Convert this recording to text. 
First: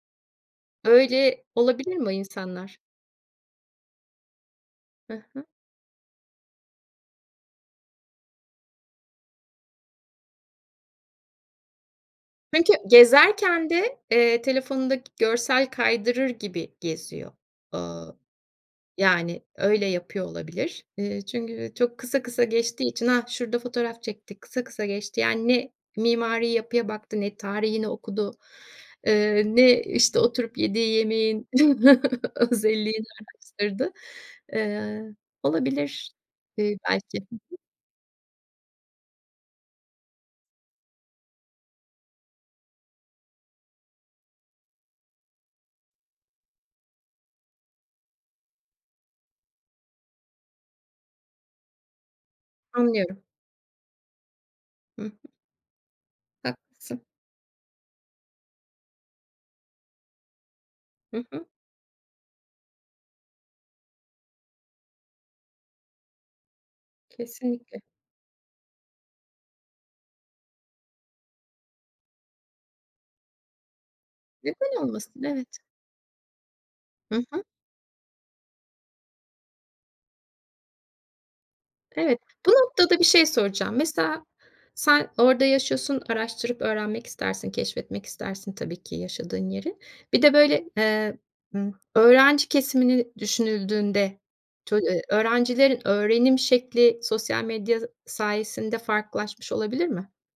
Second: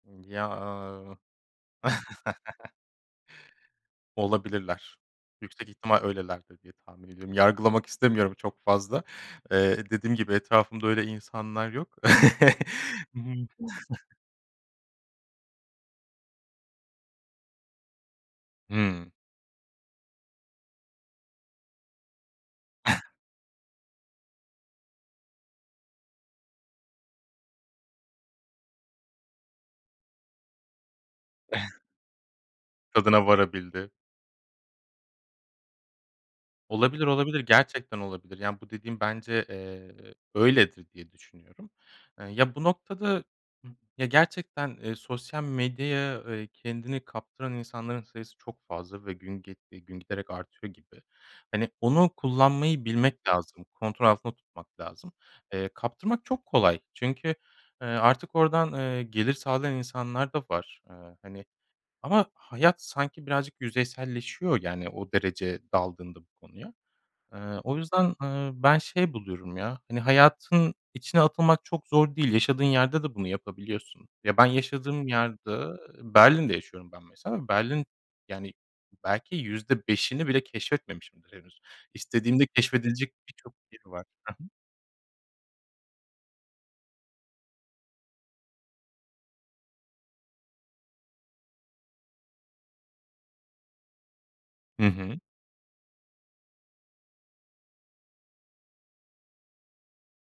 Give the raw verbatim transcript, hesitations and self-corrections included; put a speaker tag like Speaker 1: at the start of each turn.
Speaker 1: Imm, ya
Speaker 2: Öyle olabilir mi o insanlar?
Speaker 1: Olabilirler.
Speaker 2: Ha ha.
Speaker 1: Yüksek ihtimal öylelerdir diye tahmin ediyorum. Yargılamak istemiyorum çok fazla. Eee, dediğim gibi etrafımda öyle insanlar yok.
Speaker 2: Sanki
Speaker 1: Hı hı.
Speaker 2: gezerken de, eee, telefonundaki görsel kaydırır gibi geziyor. Ooo,
Speaker 1: Hımm.
Speaker 2: yani öyle yapıyor olabilir. Eee, çünkü, eee, çok kısa kısa geçtiği için hah, şurada fotoğraf çekti, kısa kısa geçti. Yani ne mimari yapıya baktı ne tarihini okudu. Eee, ne, işte, oturup yediği yemeğin özelliğini
Speaker 1: Tadına
Speaker 2: araştırdı.
Speaker 1: varabildi.
Speaker 2: Eee, olabilir, iii,
Speaker 1: Olabilir,
Speaker 2: belki. Hı
Speaker 1: olabilir,
Speaker 2: hı.
Speaker 1: gerçekten olabilir. Yani bu dediğin bence, eee, öyledir diye düşünüyorum. Iıı, ya bu noktada, ımm, ya gerçekten, eee, sosyal medyaya, eee, kendini kaptıran insanların sayısı çok fazla ve gün ge eee, gün giderek artıyor gibi. Hani onu kullanmayı
Speaker 2: Anlıyorum.
Speaker 1: bilmek lazım. Kontrol altında tutmak
Speaker 2: Hı hı.
Speaker 1: lazım. Eee, kaptırmak çok kolay
Speaker 2: Haklısın.
Speaker 1: çünkü, eee, artık oradan, eee, gelir sağlayan insanlar da var. Eee,
Speaker 2: Hı hı.
Speaker 1: hani, ama hayat sanki birazcık yüzeyselleşiyor, yani, o derece daldığında bu konuya. Eee, o
Speaker 2: Kesinlikle.
Speaker 1: yüzden, eee, ben şey buluyorum ya hani hayatın içine atılmak çok zor değil. Yaşadığın yerde de bunu yapabiliyorsun. Ya ben
Speaker 2: Neden
Speaker 1: yaşadığım
Speaker 2: olmasın?
Speaker 1: yerde
Speaker 2: Evet.
Speaker 1: Berlin'de yaşıyorum ben
Speaker 2: Hı
Speaker 1: mesela
Speaker 2: hı.
Speaker 1: ama Berlin Yani belki yüzde beşini bile keşfetmemişimdir henüz.
Speaker 2: Evet.
Speaker 1: İstediğimde
Speaker 2: Bu noktada bir
Speaker 1: keşfedilecek
Speaker 2: şey
Speaker 1: birçok
Speaker 2: soracağım.
Speaker 1: yeri var.
Speaker 2: Mesela
Speaker 1: Ha ha.
Speaker 2: sen orada yaşıyorsun, araştırıp öğrenmek istersin, keşfetmek istersin tabii ki yaşadığın yeri. Bir de, böyle, eee, ımm, öğrenci kesimini düşünüldüğünde tol
Speaker 1: Hı
Speaker 2: eee,
Speaker 1: hı.
Speaker 2: öğrencilerin öğrenim şekli sosyal medya z sayesinde farklılaşmış olabilir mi?